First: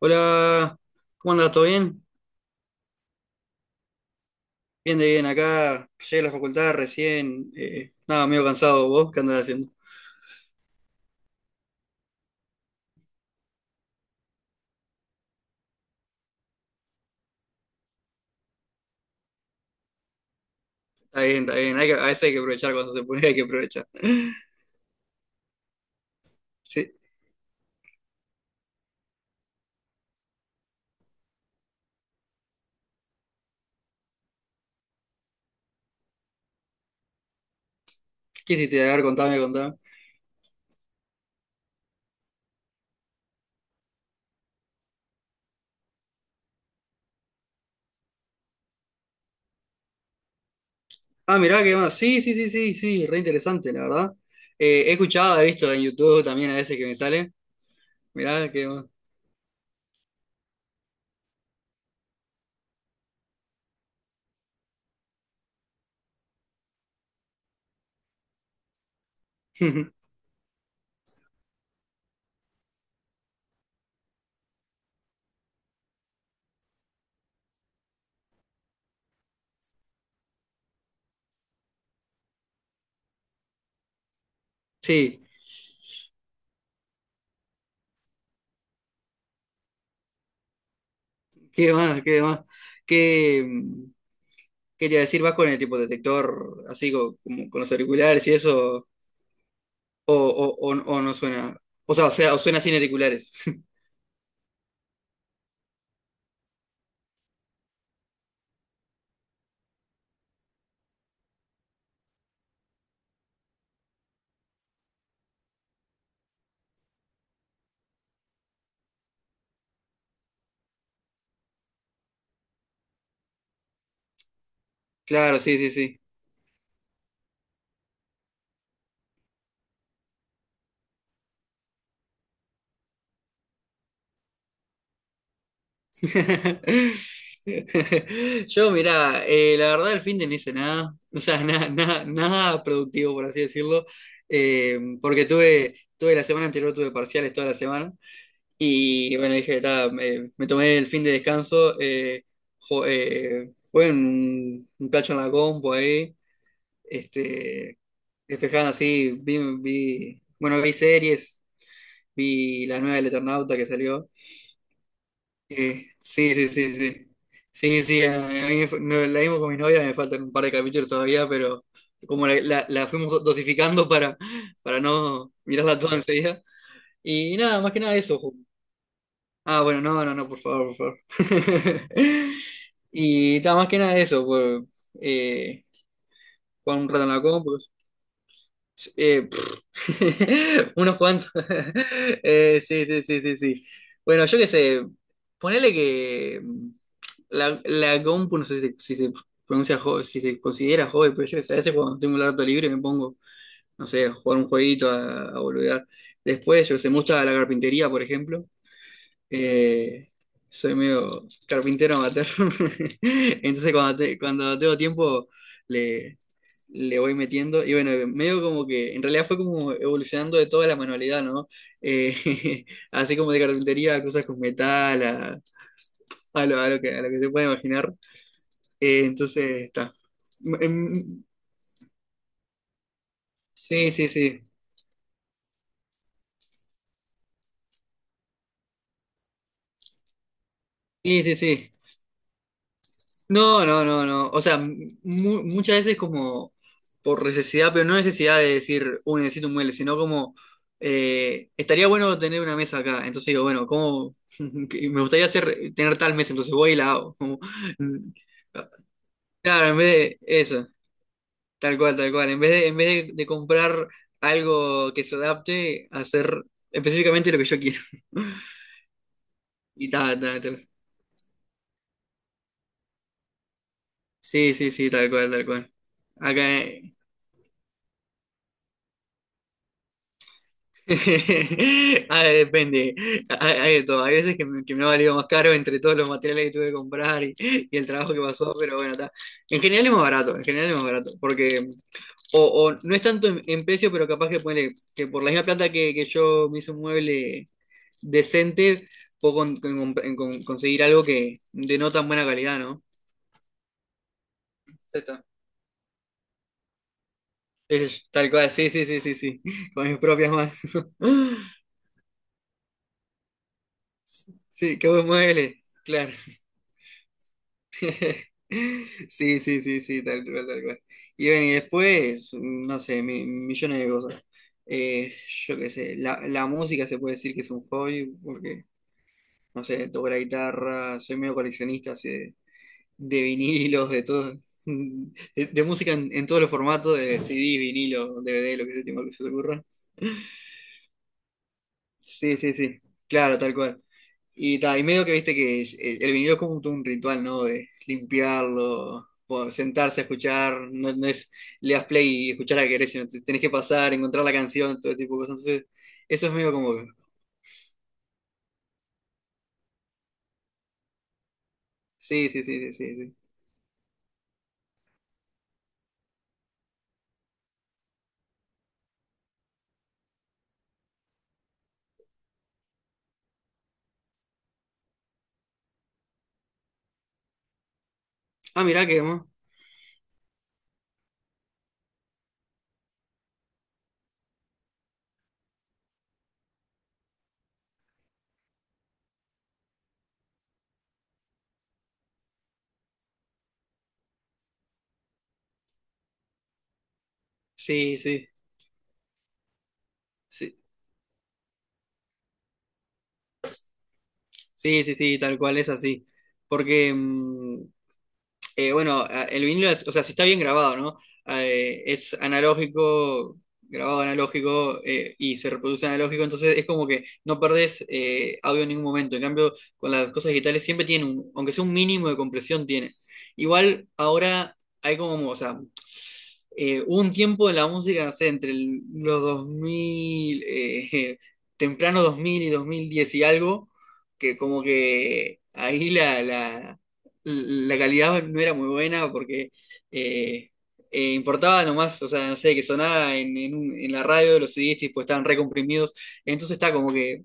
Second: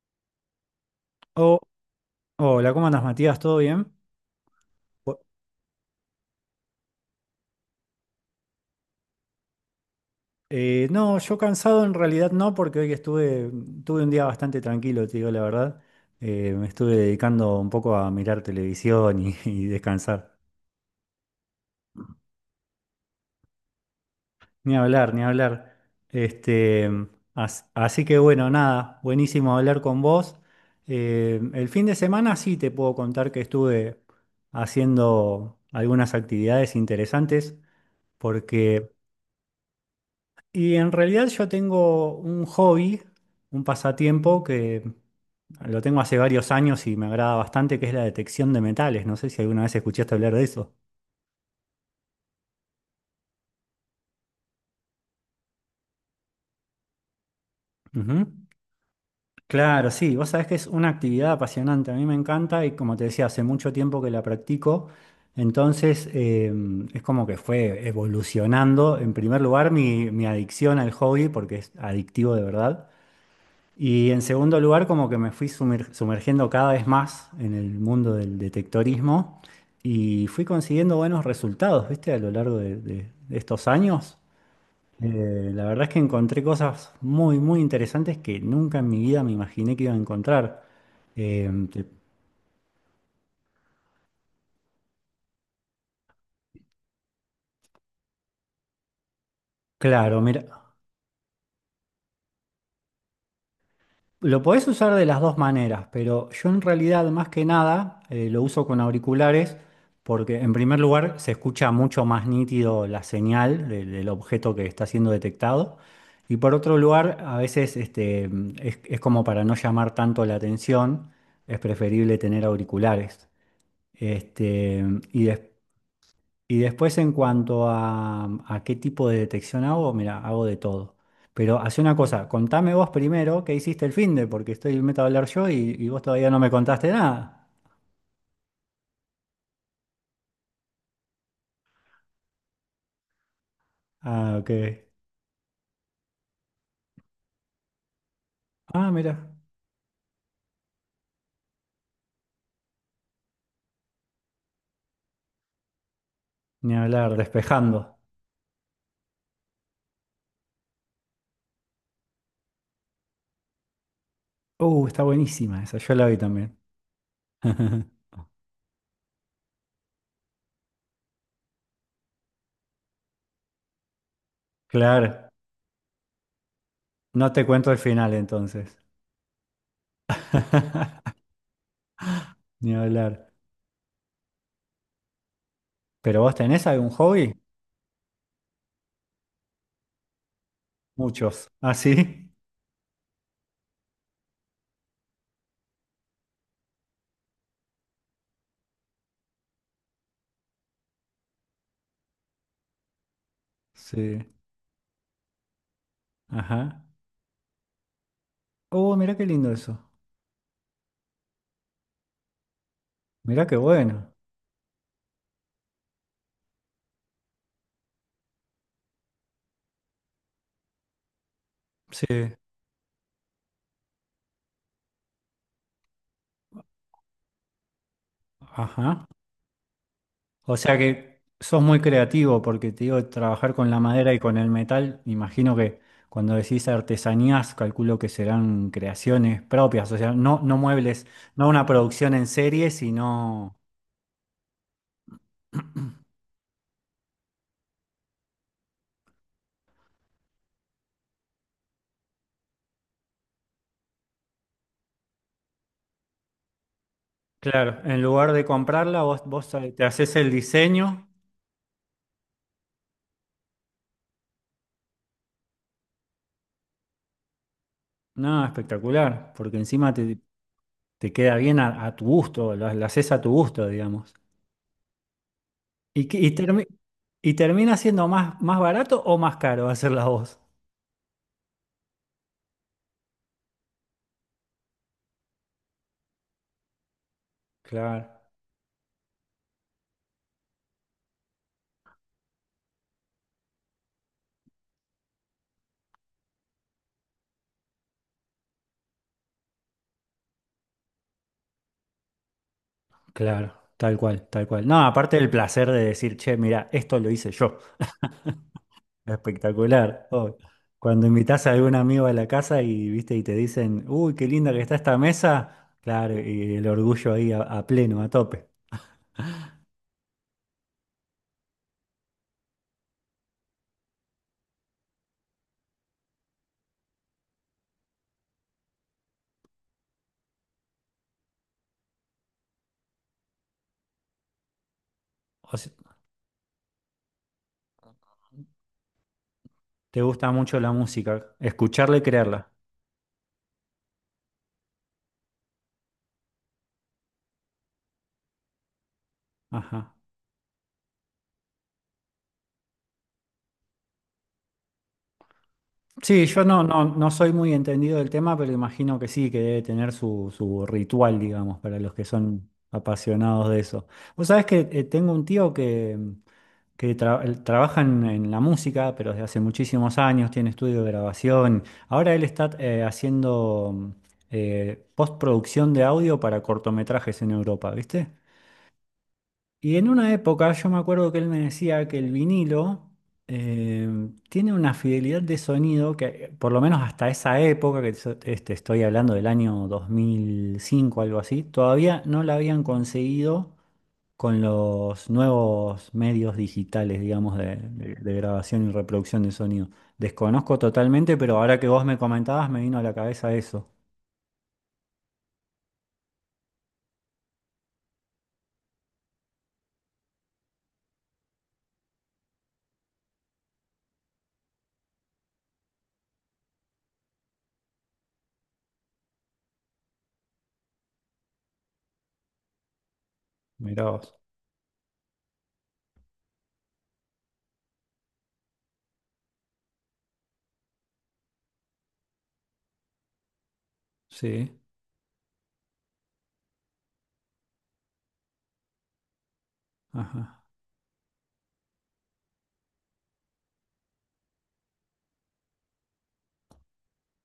Hola, ¿cómo andas? Oh, ¿Todo bien? hola, ¿cómo andas, Matías? ¿Todo bien? Bien de Bu- bien, acá llegué a la facultad recién, nada, medio cansado, ¿vos qué andás haciendo? No, yo cansado en realidad no, porque hoy tuve un día bastante tranquilo, te digo la verdad. Me estuve dedicando un poco a mirar televisión y, y descansar. Está bien, a veces hay que aprovechar cuando se puede, hay que aprovechar. Ni hablar, ni hablar. Este, Sí. Así que bueno, nada, buenísimo hablar con vos. El fin de semana sí te puedo contar que estuve haciendo algunas actividades interesantes, ¿Qué hiciste? A porque. ver, contame, contame. Y en realidad yo tengo un hobby, un pasatiempo que lo tengo hace varios años y me agrada bastante, que es la detección de metales. No sé si alguna vez escuchaste hablar de eso. Ah, mirá, qué más, sí, sí, sí, sí, sí, re interesante, la verdad. He escuchado, he visto en YouTube también a veces que me sale, Ujú. mirá, qué más. Claro, sí, vos sabés que es una actividad apasionante, a mí me encanta y como te decía, hace mucho tiempo que la practico, entonces es como que fue evolucionando, en primer lugar, mi, mi adicción al hobby, porque es adictivo de verdad. Y en segundo lugar, como que me fui sumergiendo cada vez más en el mundo del detectorismo y fui consiguiendo buenos resultados, ¿viste? A lo largo de estos años. Sí, La verdad es que encontré cosas muy, muy interesantes que nunca en mi vida me imaginé que iba a encontrar. Eh, qué te- más, qué más. ¿Qué, mm, ¿qué te iba a decir? ¿Vas con el tipo detector así como con los auriculares y eso? O, claro, o, o, mira, o no suena. O sea, o suena sin auriculares. lo podés usar de las dos maneras, pero yo en realidad más que nada lo uso con auriculares porque en primer lugar se escucha mucho más nítido la señal del objeto que está siendo detectado y por otro lugar a veces es como para no llamar tanto la atención, es preferible tener auriculares. Este, y Claro, después sí, sí, sí. En cuanto a qué tipo de detección hago, mira, hago de todo. Pero hace una cosa, contame vos primero qué hiciste el finde, porque estoy meto a hablar yo y vos todavía no me contaste nada. Yo, mirá, la verdad el fin de no hice nada. O sea, nada, nada, nada productivo, por así decirlo. Ah, ok. Porque tuve la semana anterior, tuve parciales toda la semana. Ah, Y mira, bueno, dije, ta, me tomé el fin de descanso. Jugué un cacho en la compu ahí. ni hablar, Este, despejando. despejando así, vi series. Vi la nueva del Eternauta que salió. Está buenísima esa, yo la vi Sí, sí, también. sí, sí. Sí, sí, a mí me fa- no, la vimos con mi novia, me faltan un par de capítulos todavía, pero como la fuimos dosificando para Claro, no mirarla toda enseguida. no Y te nada, más cuento el que nada final eso. Ju. entonces. Ah, bueno, no, no, no, por favor, por favor. Ni hablar. Y nada, más que nada eso, por, eh, ¿Pero vos tenés jugar un algún rato en la hobby? compu. Sí. Pff, unos cuantos. Muchos. ¿Ah, sí? Sí, sí, sí, sí, sí. Bueno, yo qué sé, ponele que la compu, no sé si se pronuncia, si se considera hobby, pero yo qué sé, a veces cuando tengo un rato libre me pongo, no sé, a Sí. jugar un jueguito, a boludear. Después, yo qué Ajá. sé, me gusta la carpintería, por ejemplo. Oh, mirá qué lindo eso. Eh, soy medio carpintero amateur. Mirá qué Entonces, bueno. Cuando tengo tiempo, le voy metiendo. Y bueno, medio como que en realidad fue como evolucionando de toda la manualidad, ¿no? Sí. Eh, así como de carpintería a cosas con metal, a lo que se puede imaginar. Ajá. Entonces, está. O Mm, sea que mm. sos muy creativo porque te digo, trabajar con la Sí, sí, madera y con sí. el metal, me imagino que cuando decís artesanías, calculo que serán creaciones propias, o sea, no, no muebles, Sí, sí, no una sí. producción en serie, sino, No, no, no, no. O sea, muchas veces como por necesidad, pero no necesidad de decir, uy, necesito un mueble, sino como, estaría bueno tener una mesa acá. Entonces digo, bueno, ¿cómo? Que me gustaría tener tal mesa, entonces voy y la hago. Como, claro, en mm, lugar de comprarla, vos claro, en te haces vez de el eso, diseño. tal cual, tal cual. En vez de, de comprar algo que se adapte, hacer específicamente lo que yo quiero. No, espectacular, porque Y encima te, tal, tal, tal. te queda bien a tu gusto, la haces a tu gusto, digamos. Sí, sí, sí, tal cual, tal cual. ¿Y, qué- y, Acá. termi- y termina siendo más barato o más caro hacerla vos? Ah, depende. Hay de todo. Hay veces que me ha valido más caro entre todos los materiales que tuve que comprar y el trabajo Claro. que pasó, pero bueno, está. En general es más barato, en general es más barato, porque o, o no es tanto en precio, pero capaz que ponele, que por la misma plata que yo me hice un mueble decente, puedo conseguir algo que de no tan buena calidad, ¿no? Claro, tal cual, tal cual. No, Sí, aparte está. del placer de decir, che, mira, esto lo hice yo. Es tal cual, sí, sí, sí, sí, sí, con mis Espectacular. propias Oh, manos. cuando invitas a algún amigo a la casa y viste y te dicen, uy, qué linda que está Sí, qué esta buen mueble, mesa, claro. claro, y el orgullo ahí a pleno, a tope. Sí, sí, sí, sí, tal cual, tal cual. Y ven, y después, no sé, millones de cosas. Eh, yo qué sé, la música se puede decir que es un hobby, porque, no sé, toco la guitarra, soy medio coleccionista así de vinilos, de todo, O de sea, música en todos los formatos, de CD, vinilo, DVD, lo que se te, lo que se te ocurra. te gusta mucho la música, escucharla y Sí, creerla. sí, sí. Claro, tal cual. Y, ta, y medio que viste que el vinilo es como todo un ritual, ¿no? De limpiarlo, Ajá. sentarse a escuchar, no, no es le das play y escuchar a que querés, sino tenés que pasar, encontrar la canción, todo tipo de cosas. Entonces, Sí, eso es yo medio no, como. no, Que no soy muy entendido del tema, pero imagino que sí, que debe tener su ritual, digamos, para los que sí, sí, son sí, sí, sí, sí. apasionados de eso. Vos sabés que tengo un tío que él trabaja en la música, pero desde hace muchísimos años, tiene estudio de grabación. Ahora él está haciendo postproducción de audio para cortometrajes en Europa, ¿viste? Ah, mirá que, ¿no? Y en una época yo me acuerdo que él me decía que el vinilo eh, tiene una fidelidad de sonido que, por lo menos hasta esa época, que estoy hablando del año 2005, algo así, todavía no la habían conseguido con los nuevos medios digitales, digamos, de, de- Sí, de sí, grabación y reproducción de sonido. sí. Desconozco totalmente, pero ahora que vos me comentabas, me vino a la cabeza eso. Sí, sí, sí, tal cual es así. Porque mm, el vinilo es, o sea, si está bien grabado, ¿no? Ah, eh, es analógico, grabado analógico y se reproduce analógico, entonces es como que no perdés audio en ningún momento. En cambio, con las cosas digitales siempre tienen un, aunque sea un mínimo de compresión, tiene. Igual Mirá vos. ahora hay como, o sea, hubo un tiempo de la música, no sé, entre los 2000, temprano 2000 y 2010 y algo, que Sí, como que ahí la calidad no era muy buena porque ajá, eh, importaba nomás, o sea, no sé, que sonaba en, en la radio, los CDs tipo, estaban recomprimidos, entonces está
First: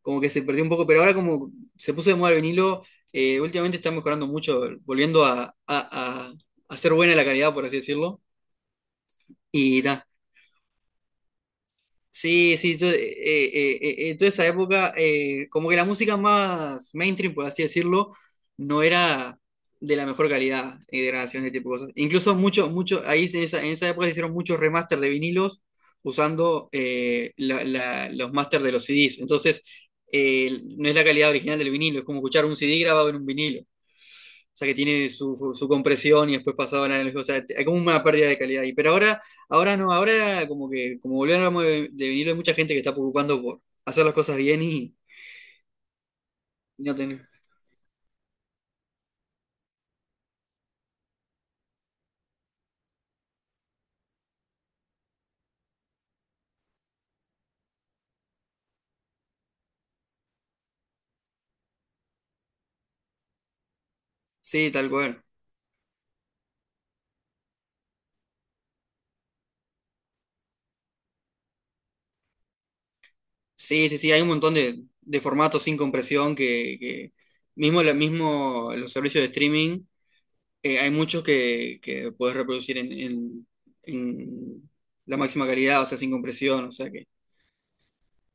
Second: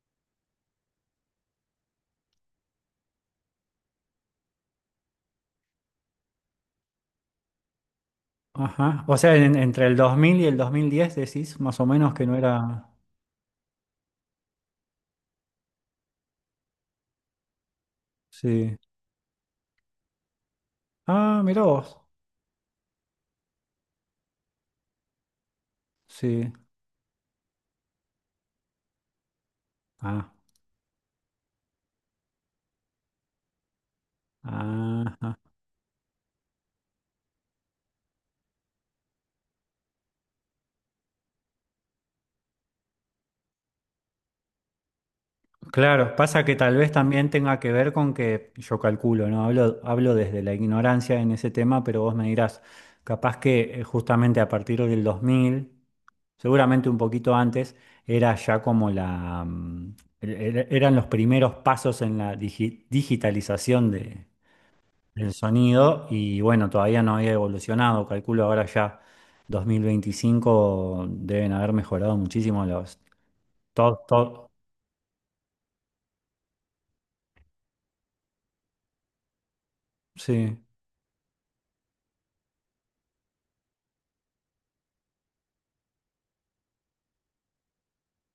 como que se perdió un poco, pero ahora como se puso de moda el vinilo, últimamente está mejorando mucho, volviendo a ser buena la calidad, por así decirlo. ajá. O sea, entre el Mira, 2000 y el 2010 decís más o menos que no sí, sí, yo, era... toda esa época, como que la música más mainstream, por así decirlo, Sí. no era de la mejor calidad de Ah, grabación, de mirá tipo de cosas. vos. Incluso mucho, mucho, ahí en esa época se hicieron muchos remaster de vinilos Sí. usando los masters de los CDs. Entonces, Ah, no es la calidad original del vinilo, es como escuchar un CD grabado en un vinilo. O sea que tiene ajá. su, su compresión y después pasado la analógica. O sea, hay como una pérdida de calidad ahí. Pero ahora, ahora no, ahora como que, como volvemos de vinilo, hay mucha gente que está preocupando por hacer las cosas bien Claro, pasa que tal y vez no tener. también tenga que ver con que yo calculo, ¿no? Hablo desde la ignorancia en ese tema, pero vos me dirás, capaz que justamente a partir del 2000, seguramente un poquito antes, era ya como la, mm, er- er- eran los primeros pasos en la digitalización de- Sí, tal cual. del sonido y bueno, todavía no había evolucionado, calculo ahora ya 2025 deben haber mejorado muchísimo los. Sí, sí, Todo, sí, hay un todo, montón de formatos sin compresión que mismo, mismo los servicios de streaming, sí, hay muchos que puedes reproducir en la máxima calidad, o sea, sin compresión, o sea que.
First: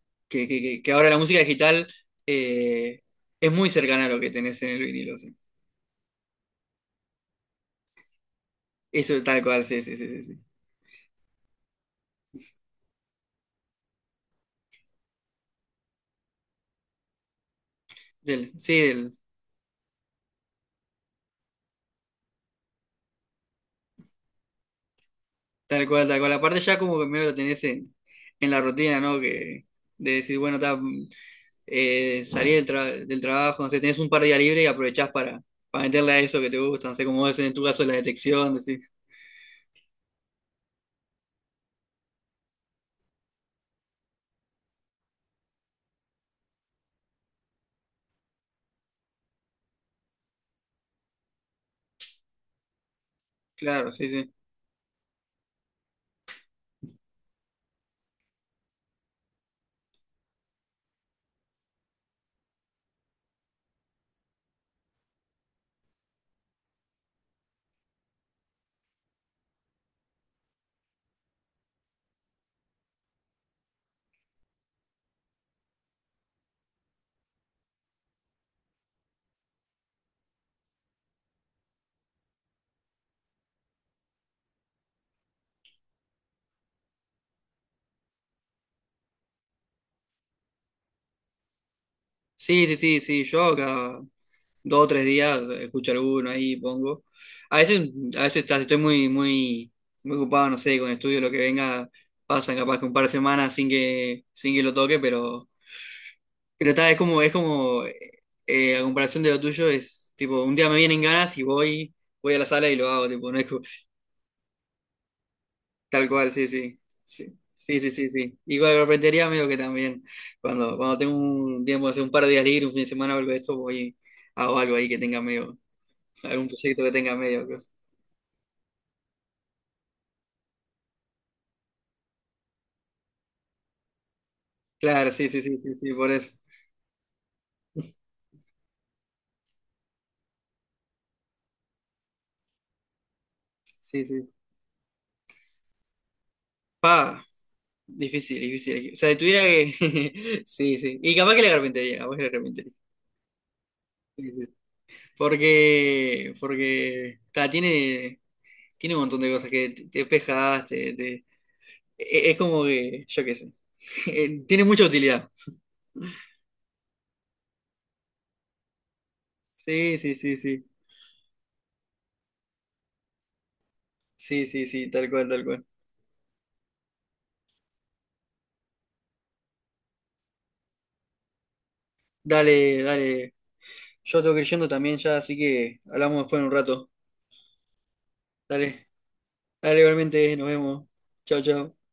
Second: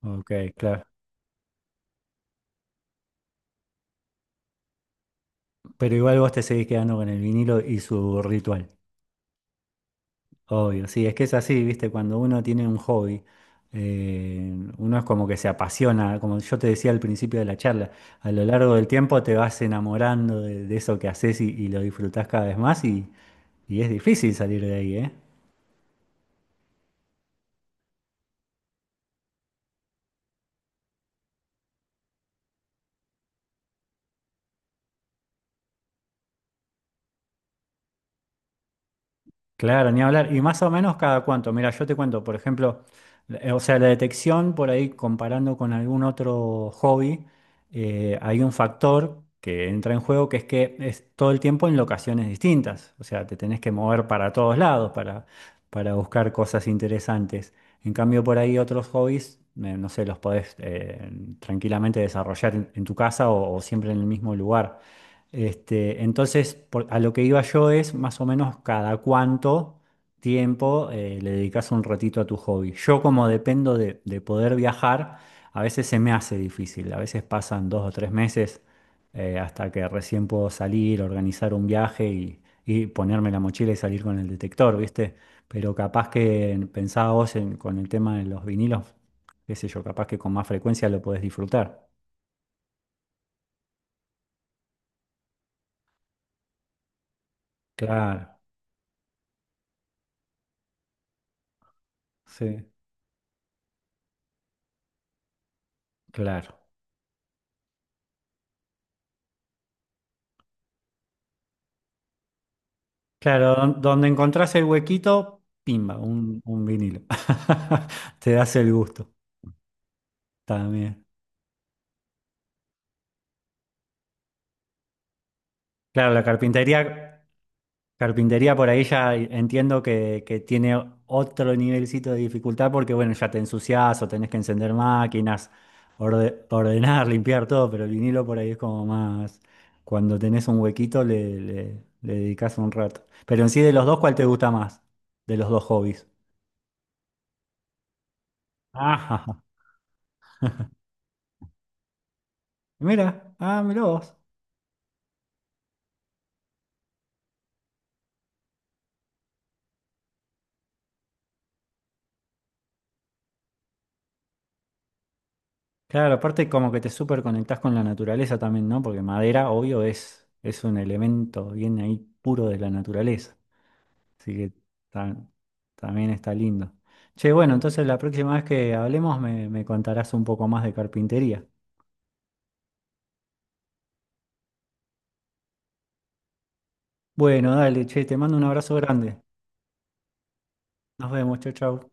ok, claro. Que ahora la música digital eh, es muy cercana a lo que tenés en el vinilo, sí. Pero igual vos te seguís quedando con el vinilo y su ritual. Eso tal cual, sí, sí, sí, sí. Sí, Obvio, sí, es que es así, viste, cuando uno tiene un hobby, uno es como que se apasiona, como yo te decía al principio de la charla, a lo Del- largo sí, del del- tiempo te vas enamorando de eso que haces y lo disfrutás cada vez más y es difícil salir de ahí, ¿eh? tal cual, tal cual. Aparte ya como que medio lo tenés en la rutina, ¿no? Que, de decir, bueno, ta, mm, eh, salí del trabajo, no sé, tenés un par de días libre y aprovechás para meterle a eso que te gusta, no sé, como es en tu caso la detección, decís, Claro, ni hablar. Y más o menos cada cuánto. Mira, yo te cuento, por ejemplo, o sea, la detección por ahí comparando con algún otro hobby, hay un factor que entra en juego que es todo el tiempo en locaciones distintas. O sea, te tenés que claro, mover sí, para sí. todos lados para buscar cosas interesantes. En cambio, por ahí otros hobbies, no sé, los podés tranquilamente desarrollar en tu casa o siempre en el mismo lugar. Entonces, a lo que iba yo es más o menos cada cuánto tiempo le dedicas un ratito a tu hobby. Yo como dependo de poder viajar, a veces se me hace difícil, a veces pasan 2 o 3 meses hasta que recién puedo salir, organizar un viaje y ponerme la mochila y salir con el detector, ¿viste? Pero capaz que pensaba vos con el tema de los vinilos, qué sé yo, capaz que con más frecuencia lo podés disfrutar. Sí, sí, sí, sí, yo acá. 2 o 3 días, escucho alguno ahí, pongo. A veces, Claro, estoy muy, muy, muy ocupado, no sé, con estudio, lo que venga, pasan sí. capaz que un par de semanas sin que, sin que lo toque, Claro. pero está, es como, a comparación de lo tuyo, es tipo, un día me vienen ganas y voy, voy a la sala y lo hago, tipo, no es Claro, co- donde encontrás el huequito, pimba, tal cual, un, sí, un sí. vinilo. Sí, sí, sí, sí. Te Sí. das Y con el la gusto carpintería medio que también, cuando también. tengo un tiempo, hace un par de días libre, un fin de semana o algo de esto, voy, hago algo ahí que tenga medio Claro, la algún proyecto que tenga carpintería, medio. carpintería por ahí ya entiendo que, tiene otro nivelcito de dificultad porque, bueno, ya te ensuciás o tenés que encender Claro, sí, sí, máquinas, sí, sí, sí, por eso. Ordenar, limpiar todo, pero el vinilo por ahí es como más, cuando tenés un huequito le dedicás un rato. Pero en sí de los dos, Sí, ¿cuál te sí. gusta más? De los dos hobbies. Pa, difícil, difícil. O sea, si Ajá. tuviera que. Sí, sí. Y capaz que la carpintería, capaz que la carpintería. Mira, ah, mirá vos. Sí, sí. Porque ta, tiene un montón de cosas que te despejas, es como que, yo qué sé, tiene mucha utilidad. Claro, aparte como que te súper conectás con la naturaleza también, ¿no? Porque madera, obvio, Sí, sí, es, sí, es sí, un elemento bien ahí puro de la naturaleza. Así sí, que sí, sí, tal ta- cual, tal cual. también está lindo. Che, bueno, entonces la próxima vez que hablemos me contarás un poco más de carpintería. Dale, dale, yo tengo que ir yendo también ya, así que hablamos después en un rato. Bueno, dale, che, te mando un abrazo Dale, grande. dale, igualmente, nos vemos. Nos vemos, Chao, chau, chao. chau.